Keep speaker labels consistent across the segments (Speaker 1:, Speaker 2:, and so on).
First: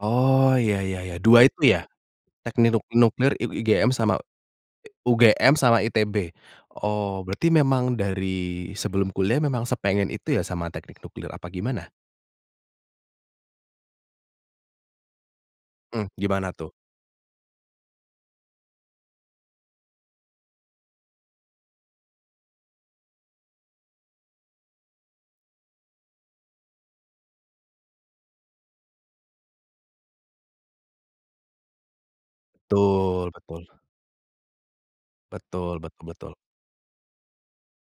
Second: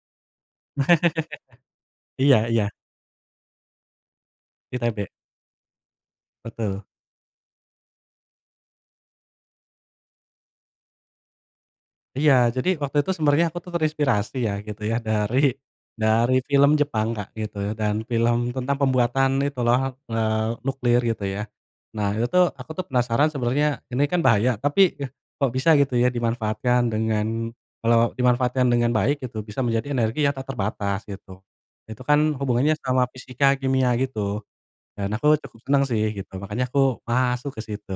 Speaker 1: Oh, iya iya iya, 2 itu, ya?
Speaker 2: Iya iya.
Speaker 1: Teknik Nuk Nuklir I IGM sama e
Speaker 2: ITB.
Speaker 1: UGM sama ITB.
Speaker 2: Betul.
Speaker 1: Oh, berarti memang dari sebelum kuliah memang sepengen itu ya, sama teknik nuklir, apa gimana?
Speaker 2: Iya, jadi, waktu itu sebenarnya aku tuh terinspirasi ya, gitu ya. Dari
Speaker 1: Mmm,
Speaker 2: dari
Speaker 1: gimana
Speaker 2: film
Speaker 1: tuh?
Speaker 2: Jepang, Kak, gitu, dan film tentang pembuatan itu loh, eee, nuklir, gitu ya. Nah, itu tuh, aku tuh penasaran sebenarnya, ini kan bahaya, tapi, eh, kok bisa, gitu ya, dimanfaatkan dengan kalau dimanfaatkan dengan baik, gitu, bisa menjadi energi yang tak terbatas, gitu. Itu kan hubungannya sama
Speaker 1: Betul
Speaker 2: fisika,
Speaker 1: betul.
Speaker 2: kimia, gitu. Dan, aku cukup
Speaker 1: Betul
Speaker 2: senang sih,
Speaker 1: betul
Speaker 2: gitu,
Speaker 1: betul.
Speaker 2: makanya aku masuk ke situ.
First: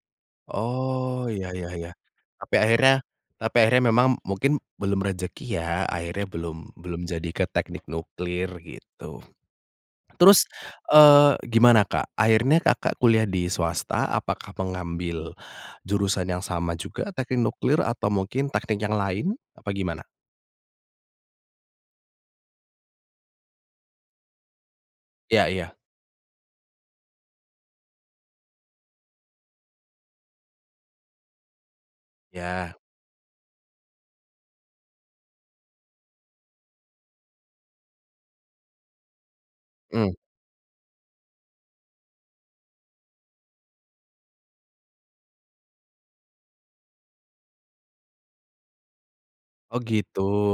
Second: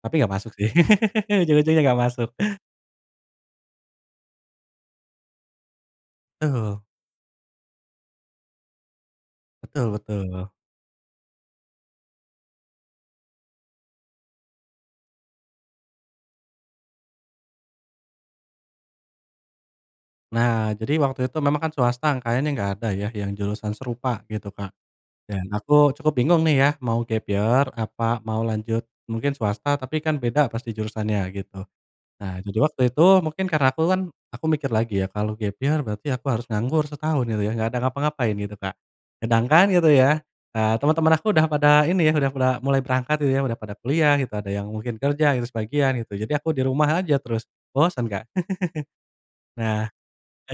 Speaker 2: Tapi, enggak masuk sih.
Speaker 1: Oh, iya iya
Speaker 2: Ujung-ujungnya,
Speaker 1: iya.
Speaker 2: enggak masuk.
Speaker 1: Tapi akhirnya tapi akhirnya memang, mungkin belum rezeki, ya? Akhirnya belum
Speaker 2: Betul.
Speaker 1: belum jadi ke teknik nuklir, gitu.
Speaker 2: Betul
Speaker 1: Terus
Speaker 2: betul.
Speaker 1: eee, gimana Kak? Akhirnya Kakak kuliah di swasta, apakah pengambil jurusan yang sama juga, teknik nuklir? Atau mungkin teknik yang lain, apa gimana?
Speaker 2: Nah, jadi waktu itu memang kan, swasta kayaknya enggak ada ya, yang jurusan serupa, gitu Kak. Dan,
Speaker 1: Iya iya.
Speaker 2: aku cukup bingung nih ya, mau gap year, apa, mau lanjut, mungkin swasta, tapi kan beda pasti jurusannya, gitu. Nah, jadi
Speaker 1: Iya.
Speaker 2: waktu itu mungkin karena aku kan aku mikir lagi ya, kalau gap year, berarti aku harus nganggur setahun, gitu ya, gak ada ngapa-ngapain, gitu Kak. Sedangkan, gitu
Speaker 1: Mmm.
Speaker 2: ya, eee, teman-teman aku udah pada ini, udah pada mulai berangkat, udah pada kuliah gitu, ada yang mungkin kerja gitu, sebagian, gitu. Jadi, aku di rumah aja terus, bosen Kak.
Speaker 1: Oh,
Speaker 2: Nah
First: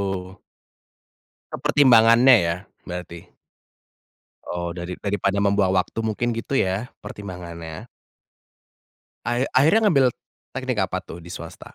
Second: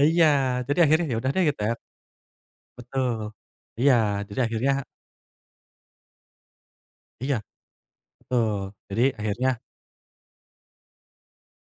Speaker 2: iya, jadi, akhirnya ya udah deh
Speaker 1: Eee,
Speaker 2: kita
Speaker 1: pertimbangannya ya,
Speaker 2: betul,
Speaker 1: berarti?
Speaker 2: iya, jadi
Speaker 1: Oh,
Speaker 2: akhirnya
Speaker 1: dari daripada membuang waktu mungkin, gitu ya,
Speaker 2: Iya,
Speaker 1: pertimbangannya?
Speaker 2: betul. Jadi,
Speaker 1: Akhir
Speaker 2: akhirnya
Speaker 1: akhirnya ngambil teknik apa tuh, di swasta?